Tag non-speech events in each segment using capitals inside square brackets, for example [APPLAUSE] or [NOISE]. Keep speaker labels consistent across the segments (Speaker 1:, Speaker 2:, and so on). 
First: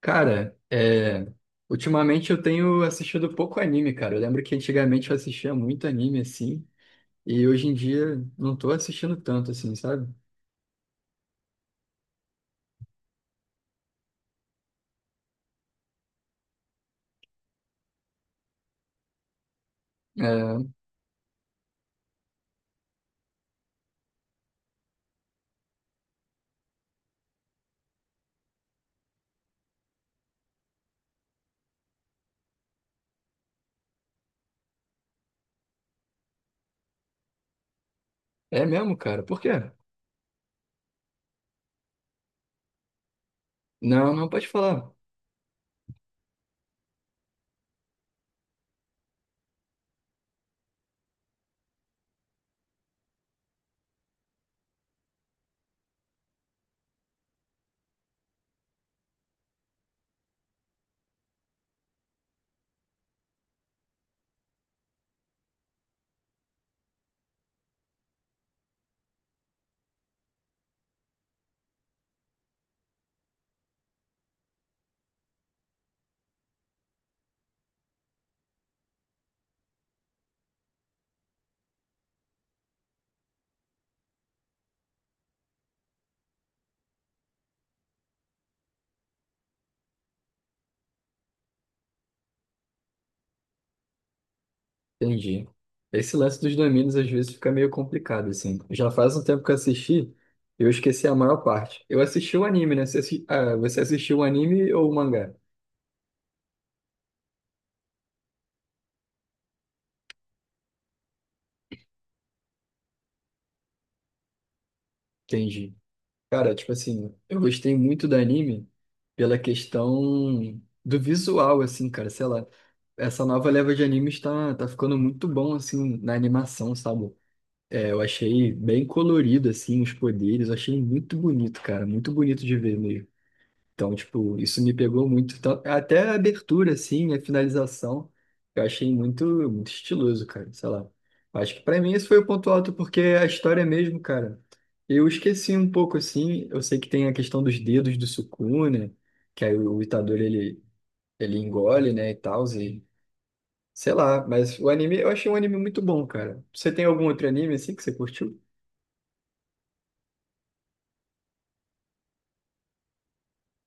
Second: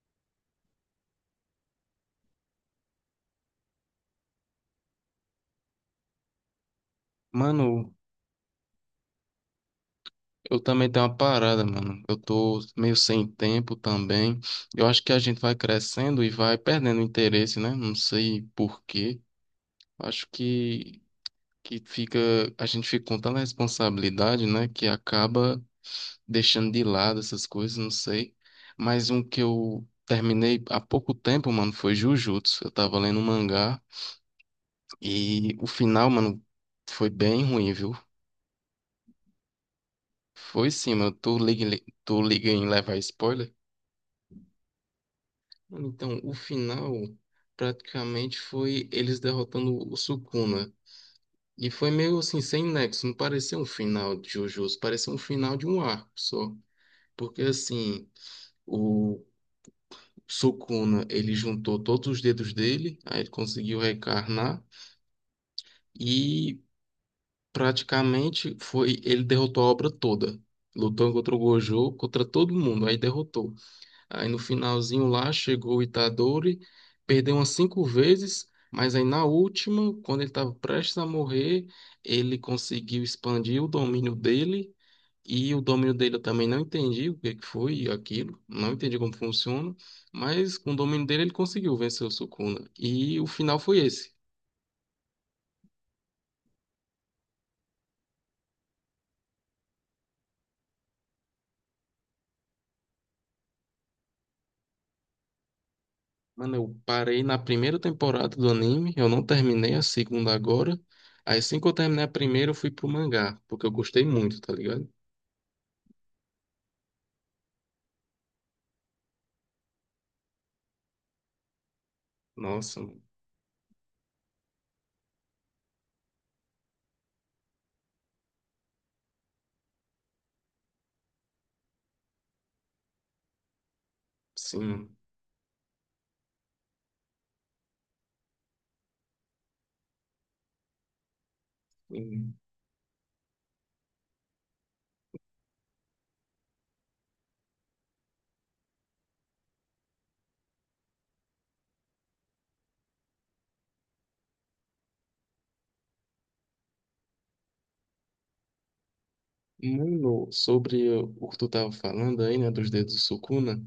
Speaker 1: Cara, ultimamente eu tenho assistido pouco anime, cara. Eu lembro que antigamente eu assistia muito anime, assim, e hoje em
Speaker 2: Mano,
Speaker 1: dia não tô assistindo tanto, assim, sabe?
Speaker 2: eu também tenho uma parada, mano. Eu tô meio sem tempo também. Eu acho que a gente vai crescendo e vai perdendo interesse, né? Não sei por quê. Acho que, que fica, a gente fica com tanta responsabilidade, né? Que acaba deixando de lado essas coisas, não sei. Mas um que eu terminei há pouco tempo, mano, foi Jujutsu. Eu tava lendo um mangá e o final, mano, foi bem ruim, viu?
Speaker 1: É, é mesmo, cara. Por quê?
Speaker 2: Foi sim, mano. Tu liga, tu liga em levar spoiler?
Speaker 1: Não, não pode falar.
Speaker 2: Mano, então, o final praticamente foi eles derrotando o Sukuna. E foi meio assim, sem nexo. Não parecia um final de Jujutsu, parecia um final de um arco só. Porque assim, o Sukuna, ele juntou todos os dedos dele, aí ele conseguiu reencarnar. E praticamente foi, ele derrotou a obra toda. Lutou contra o Gojo, contra todo mundo, aí derrotou. Aí no finalzinho lá chegou o Itadori, perdeu umas cinco vezes, mas aí na última, quando ele estava prestes a morrer, ele conseguiu expandir o domínio dele. E o domínio dele eu também não entendi o que que foi aquilo, não entendi como funciona, mas com o domínio dele ele conseguiu vencer o Sukuna. E o final foi esse.
Speaker 1: Entendi. Esse lance dos domínios às vezes fica meio complicado, assim. Já faz um tempo que eu assisti, eu esqueci a maior parte. Eu assisti o anime, né? Você, você assistiu o anime ou o mangá?
Speaker 2: Mano, eu parei na primeira temporada do anime, eu não terminei a segunda agora. Aí assim que eu terminei a primeira, eu fui pro mangá, porque eu gostei muito, tá ligado?
Speaker 1: Entendi. Cara, tipo assim, eu gostei muito do anime pela questão do visual, assim, cara, sei lá.
Speaker 2: Nossa.
Speaker 1: Essa nova leva de animes tá ficando muito bom, assim, na animação, sabe? É, eu achei bem colorido, assim, os poderes, eu achei muito bonito, cara, muito bonito de ver mesmo. Então, tipo, isso me
Speaker 2: Sim.
Speaker 1: pegou muito. Então, até a abertura, assim, a finalização, eu achei muito estiloso, cara. Sei lá. Acho que pra mim esse foi o
Speaker 2: Em-
Speaker 1: ponto alto, porque é a história mesmo, cara, eu esqueci um pouco, assim. Eu sei que tem a questão dos dedos do Sukuna, que aí o Itadori, ele engole, né, e tal, e sei lá. Mas o anime, eu achei um anime muito bom, cara. Você tem algum outro anime, assim, que você curtiu?
Speaker 2: Mano, sobre o que tu tava falando aí, né, dos dedos do Sukuna,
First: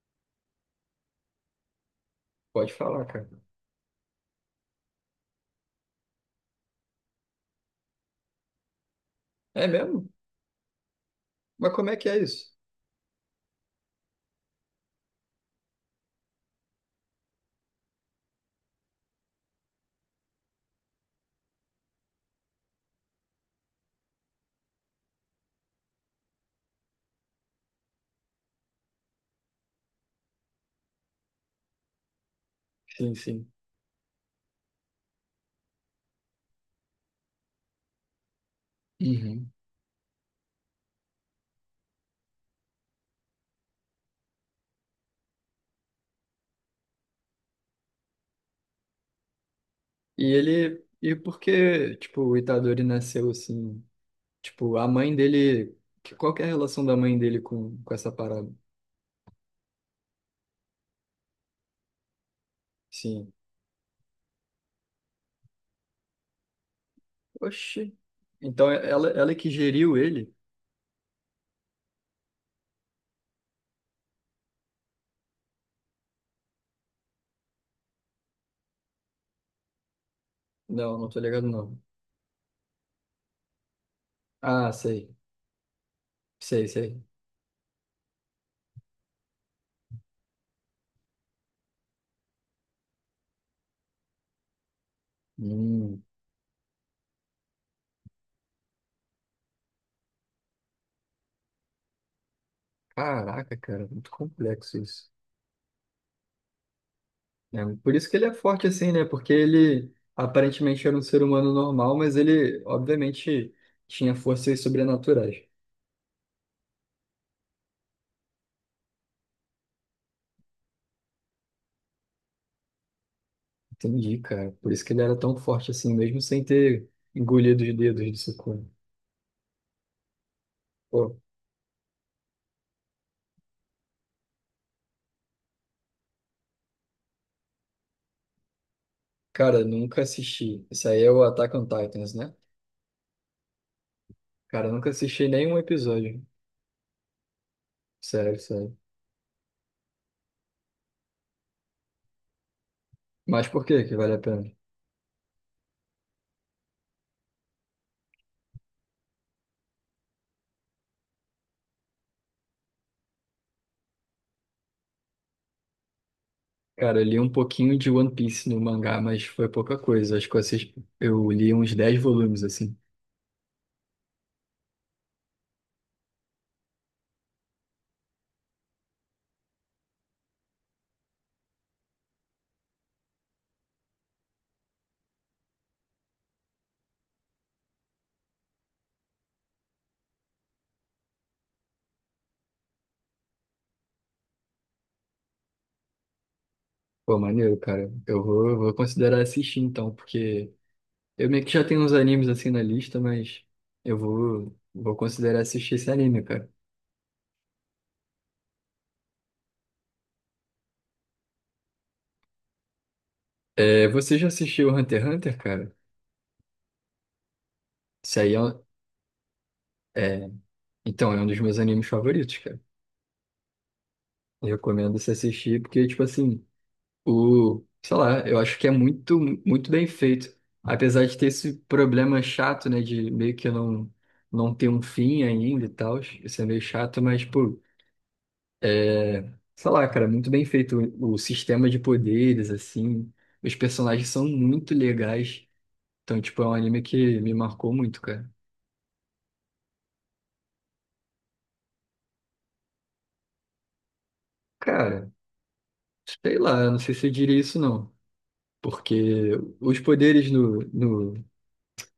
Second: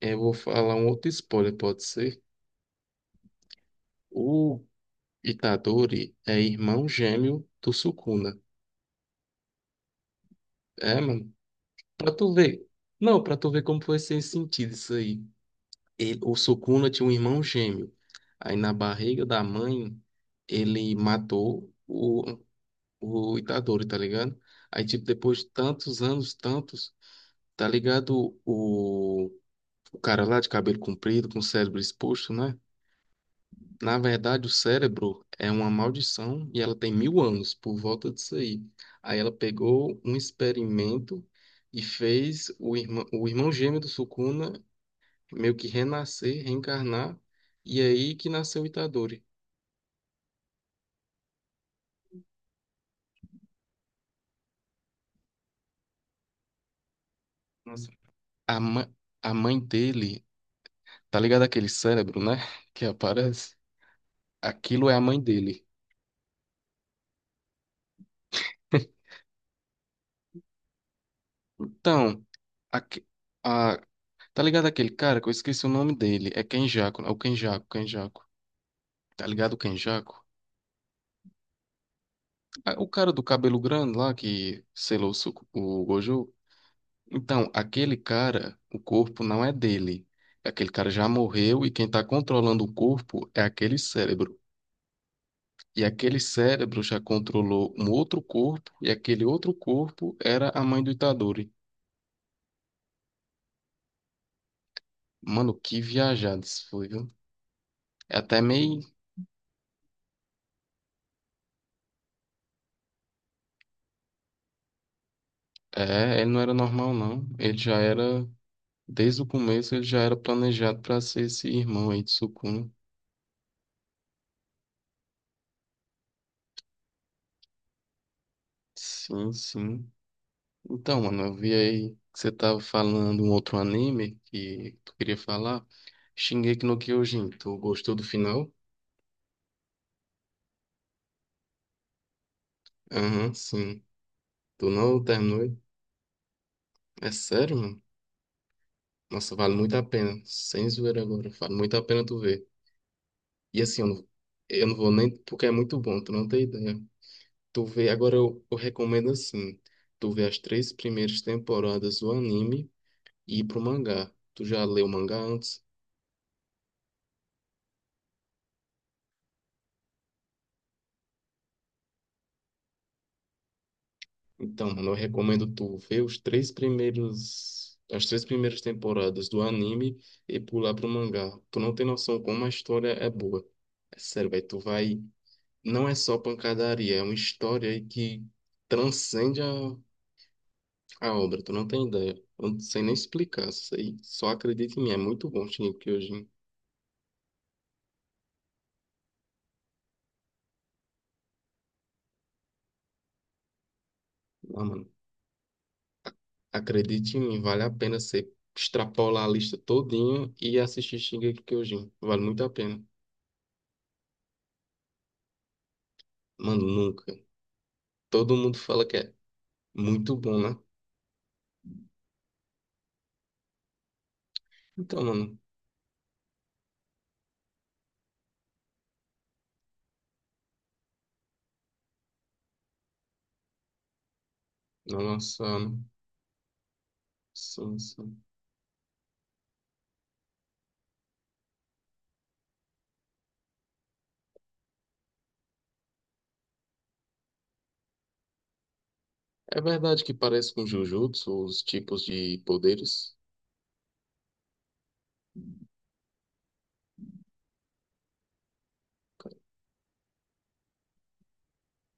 Speaker 2: eu vou falar um outro spoiler, pode ser?
Speaker 1: Pode falar, cara.
Speaker 2: O Itadori é irmão gêmeo do Sukuna.
Speaker 1: É mesmo?
Speaker 2: É, mano,
Speaker 1: Mas como é que
Speaker 2: pra
Speaker 1: é
Speaker 2: tu
Speaker 1: isso?
Speaker 2: ver. Não, pra tu ver como foi sem sentido isso aí. O Sukuna tinha um irmão gêmeo. Aí na barriga da mãe, ele matou o Itadori, tá ligado? Aí, tipo, depois de tantos anos, tantos, tá ligado? O cara lá de cabelo comprido, com o cérebro exposto, né?
Speaker 1: Sim, sim.
Speaker 2: Na verdade, o cérebro é uma maldição e ela tem mil anos por volta disso aí. Aí ela
Speaker 1: Uhum.
Speaker 2: pegou um experimento e fez o irmão gêmeo do Sukuna meio que renascer, reencarnar, e é aí que nasceu o Itadori.
Speaker 1: E ele. E porque, tipo, o Itadori nasceu assim. Tipo, a mãe dele. Qual que é a relação da mãe dele
Speaker 2: Nossa.
Speaker 1: com essa parada?
Speaker 2: A, ma- a mãe dele, tá ligado aquele cérebro, né? [LAUGHS] Que
Speaker 1: Sim.
Speaker 2: aparece? Aquilo é a mãe dele.
Speaker 1: Oxi. Então
Speaker 2: [LAUGHS]
Speaker 1: ela é que geriu ele?
Speaker 2: Então, aque- a tá ligado aquele cara que eu esqueci o nome dele? É Kenjaco, é o Kenjaco, Kenjaco. Tá ligado o Kenjaco?
Speaker 1: Não, não tô ligado, não.
Speaker 2: Ah, o cara do cabelo grande lá que
Speaker 1: Ah,
Speaker 2: selou
Speaker 1: sei.
Speaker 2: o Gojo.
Speaker 1: Sei, sei.
Speaker 2: Então, aquele cara, o corpo não é dele. Aquele cara já morreu e quem tá controlando o corpo é aquele cérebro. E
Speaker 1: Hum,
Speaker 2: aquele cérebro já controlou um outro corpo e aquele outro corpo era a mãe do Itadori.
Speaker 1: caraca, cara, muito complexo isso.
Speaker 2: Mano, que viajado isso foi, viu?
Speaker 1: É, por isso que
Speaker 2: É
Speaker 1: ele é
Speaker 2: até
Speaker 1: forte
Speaker 2: meio.
Speaker 1: assim, né? Porque ele aparentemente era um ser humano normal, mas ele, obviamente, tinha forças sobrenaturais.
Speaker 2: É, ele não era normal, não. Ele já era. Desde o começo ele já era planejado para ser esse irmão aí de Sukuna.
Speaker 1: Entendi, cara. Por isso que ele era tão forte assim, mesmo sem ter engolido os dedos do Sukuna.
Speaker 2: Sim, sim. Então,
Speaker 1: Pô,
Speaker 2: mano, eu vi aí que você tava falando um outro anime que tu queria falar. Shingeki no Kyojin, tu gostou do final?
Speaker 1: cara, nunca assisti. Isso aí é o Attack on Titans, né?
Speaker 2: Aham, sim. Tu
Speaker 1: Cara, nunca
Speaker 2: não
Speaker 1: assisti
Speaker 2: terminou
Speaker 1: nenhum
Speaker 2: ele?
Speaker 1: episódio.
Speaker 2: É sério, mano?
Speaker 1: Sério, sério.
Speaker 2: Nossa, vale muito a pena. Sem zoeira agora, vale muito a pena tu ver.
Speaker 1: Mas
Speaker 2: E
Speaker 1: por
Speaker 2: assim,
Speaker 1: que que vale a pena?
Speaker 2: eu não vou nem... Porque é muito bom, tu não tem ideia. Tu vê, agora eu recomendo assim, tu vê as três primeiras temporadas do anime e ir pro mangá. Tu já leu o mangá antes?
Speaker 1: Cara, eu li um pouquinho de One Piece no mangá, mas foi pouca coisa. Acho que eu li uns 10 volumes, assim.
Speaker 2: Então, mano, eu recomendo tu ver os três primeiros, as três primeiras temporadas do anime e pular pro mangá. Tu não tem noção como a história é boa. É sério, velho, tu vai. Não é só pancadaria, é uma história aí que transcende a obra. Tu não tem ideia. Eu não sei nem explicar isso aí. Só acredita em mim, é muito bom, Shingeki Kyojin.
Speaker 1: Pô, maneiro, cara. Eu vou considerar assistir então, porque eu meio que já tenho uns animes assim na lista, mas
Speaker 2: Ah, mano.
Speaker 1: vou considerar assistir esse anime, cara.
Speaker 2: Acredite em mim, vale a pena você extrapolar a lista todinho e assistir Shingeki no Kyojin. Vale muito a pena.
Speaker 1: É, você já assistiu Hunter x Hunter, cara?
Speaker 2: Mano, nunca.
Speaker 1: Isso aí
Speaker 2: Todo
Speaker 1: é
Speaker 2: mundo
Speaker 1: um...
Speaker 2: fala que é muito bom, né?
Speaker 1: Então, é um dos meus animes favoritos, cara. Eu recomendo
Speaker 2: Então,
Speaker 1: você
Speaker 2: mano,
Speaker 1: assistir, porque, tipo assim, o... Sei lá, eu acho que é muito bem feito. Apesar de ter esse problema chato, né, de meio que não, não ter um fim
Speaker 2: nossa,
Speaker 1: ainda e tal. Isso é meio chato, mas, pô,
Speaker 2: sim, sim.
Speaker 1: é... Sei lá, cara, muito bem feito o sistema de poderes, assim. Os personagens são muito legais. Então, tipo, é um anime que me marcou muito, cara.
Speaker 2: É verdade que parece com Jujutsu, os tipos de poderes.
Speaker 1: Cara... Sei lá, não sei se eu diria isso não. Porque os poderes no, no,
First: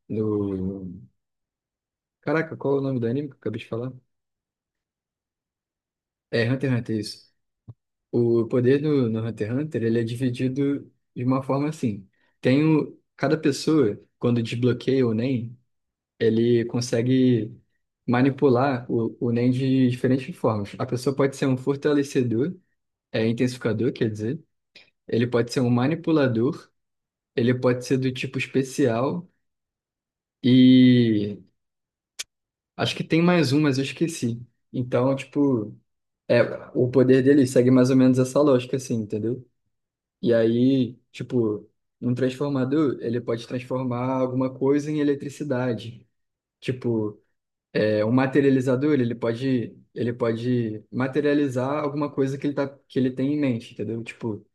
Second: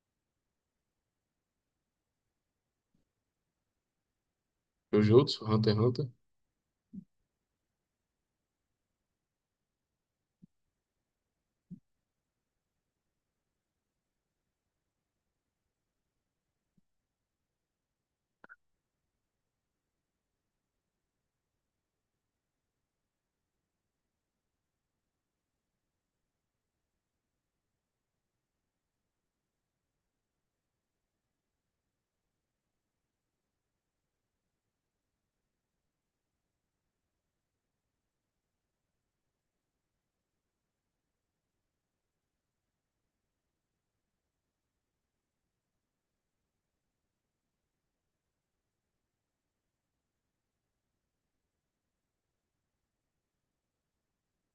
Speaker 1: no... Caraca, qual é o nome do anime que eu acabei de falar?
Speaker 2: Jujutsu, Hunter x Hunter?
Speaker 1: É Hunter x Hunter, isso. O poder no Hunter x Hunter, ele é dividido de uma forma assim. Tem o... Cada pessoa, quando desbloqueia o Nen, ele consegue manipular o Nen de diferentes formas. A pessoa pode ser um fortalecedor, é intensificador, quer dizer. Ele pode ser um manipulador, ele pode ser do tipo especial e acho que tem mais um, mas eu esqueci. Então, tipo, é, o poder dele segue mais ou menos essa lógica, assim, entendeu? E aí, tipo, um transformador, ele pode transformar alguma coisa em eletricidade. Tipo, é, um materializador, ele pode materializar alguma coisa que ele tem em mente, entendeu? Tipo,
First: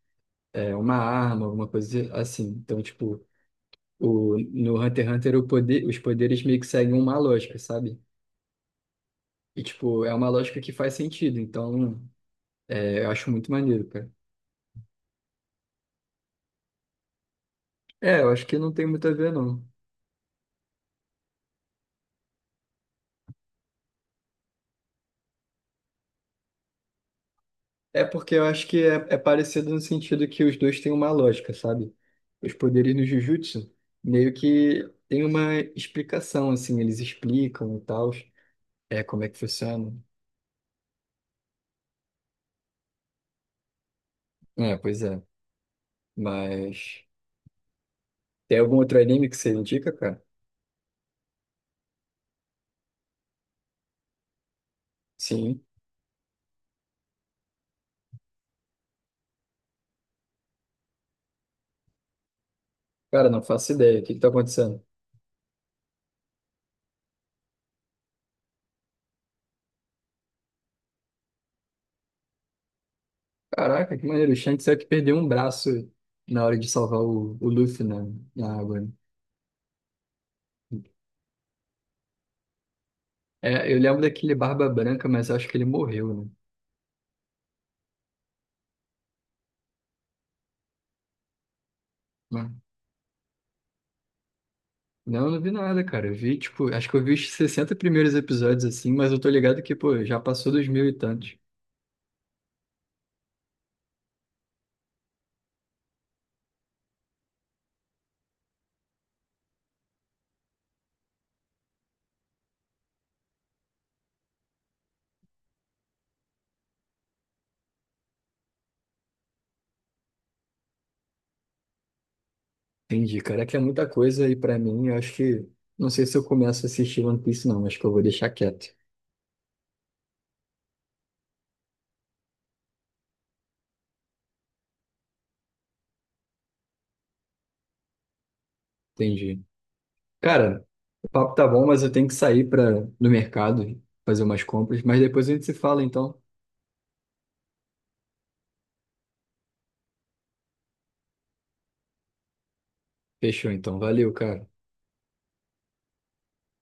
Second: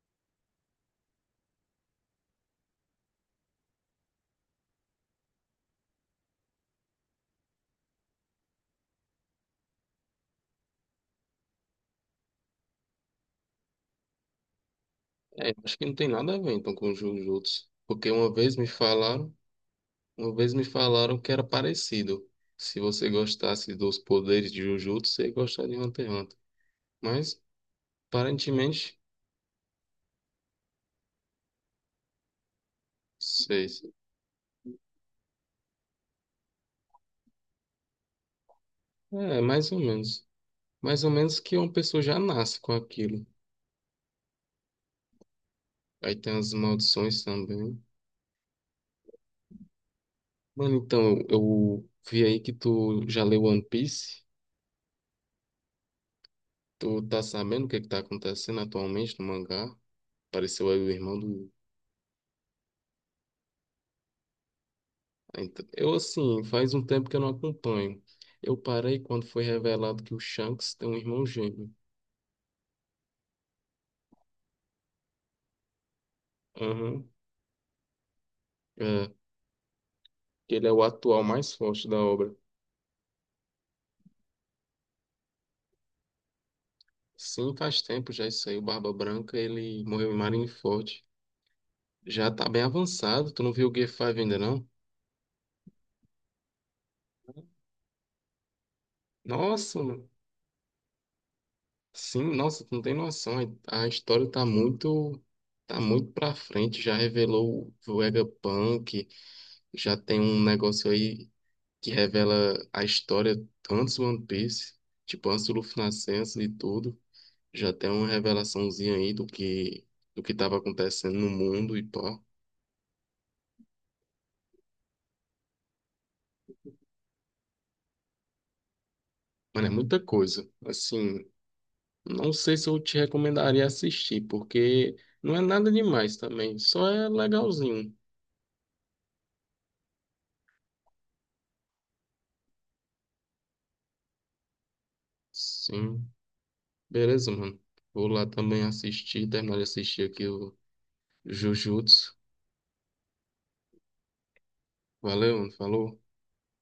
Speaker 1: é, uma arma, alguma coisa assim. Então, tipo, no Hunter x Hunter, os poderes meio que seguem uma lógica, sabe? E, tipo, é uma lógica que faz sentido, então é, eu acho muito maneiro, cara.
Speaker 2: É, acho que não tem nada a ver então com Jujutsu. Porque
Speaker 1: É, eu
Speaker 2: uma
Speaker 1: acho
Speaker 2: vez
Speaker 1: que
Speaker 2: me
Speaker 1: não tem muito a ver,
Speaker 2: falaram,
Speaker 1: não.
Speaker 2: uma vez me falaram que era parecido. Se você gostasse dos poderes de Jujutsu, você ia gostar de Hunter x Hunter. Mas
Speaker 1: É porque eu acho que
Speaker 2: aparentemente,
Speaker 1: é parecido no sentido que os dois têm uma lógica, sabe? Os poderes no Jujutsu
Speaker 2: seis.
Speaker 1: meio que tem uma explicação, assim, eles explicam e tal, é, como é que
Speaker 2: É, mais ou
Speaker 1: funciona.
Speaker 2: menos. Mais ou menos que uma pessoa já nasce com aquilo.
Speaker 1: É, pois é.
Speaker 2: Aí tem as
Speaker 1: Mas
Speaker 2: maldições também.
Speaker 1: tem algum outro anime que você indica, cara?
Speaker 2: Mano, então, eu vi aí que tu já leu One Piece.
Speaker 1: Sim.
Speaker 2: Tu tá sabendo o que é que tá acontecendo atualmente no mangá? Apareceu aí o irmão do.
Speaker 1: Cara, não faço ideia. O que que tá acontecendo?
Speaker 2: Ah, então- eu, assim, faz um tempo que eu não acompanho. Eu parei quando foi revelado que o Shanks tem um irmão gêmeo.
Speaker 1: Caraca, que maneiro. O Shanks é o que perdeu um braço na hora de salvar
Speaker 2: Aham.
Speaker 1: o Luffy na água. Né?
Speaker 2: É, que ele é o atual mais forte da obra.
Speaker 1: É, eu lembro daquele Barba Branca, mas eu acho que ele morreu, né?
Speaker 2: Sim, faz tempo já isso aí. O Barba Branca, ele morreu em Marineford. Já tá
Speaker 1: Não,
Speaker 2: bem avançado. Tu não viu o Gear 5 ainda, não?
Speaker 1: não, eu não vi nada, cara. Eu vi, tipo, acho que eu vi os 60 primeiros episódios assim, mas eu tô ligado que,
Speaker 2: Nossa,
Speaker 1: pô,
Speaker 2: mano.
Speaker 1: já passou dos mil e tantos.
Speaker 2: Sim, nossa, tu não tem noção. A história tá muito... Tá muito pra frente. Já revelou o Vegapunk. Já tem um negócio aí que revela a história antes do One Piece. Tipo, antes do Luffy nascer, antes de tudo. Já tem uma revelaçãozinha aí do que... Do que tava acontecendo no mundo e pá.
Speaker 1: Entendi, cara. É que é muita coisa aí pra mim. Eu acho que. Não sei se eu começo a assistir One Piece, não. Acho que eu vou deixar quieto.
Speaker 2: Mano, é muita coisa. Assim... Não sei se eu te recomendaria assistir, porque não é nada demais também, só é legalzinho.
Speaker 1: Entendi. Cara, o papo tá bom, mas eu tenho que sair pra, no mercado fazer umas compras. Mas depois a gente se fala,
Speaker 2: Sim,
Speaker 1: então.
Speaker 2: beleza, mano. Vou lá também assistir, terminar de assistir aqui o Jujutsu.
Speaker 1: Fechou, então. Valeu, cara.
Speaker 2: Valeu, mano. Falou.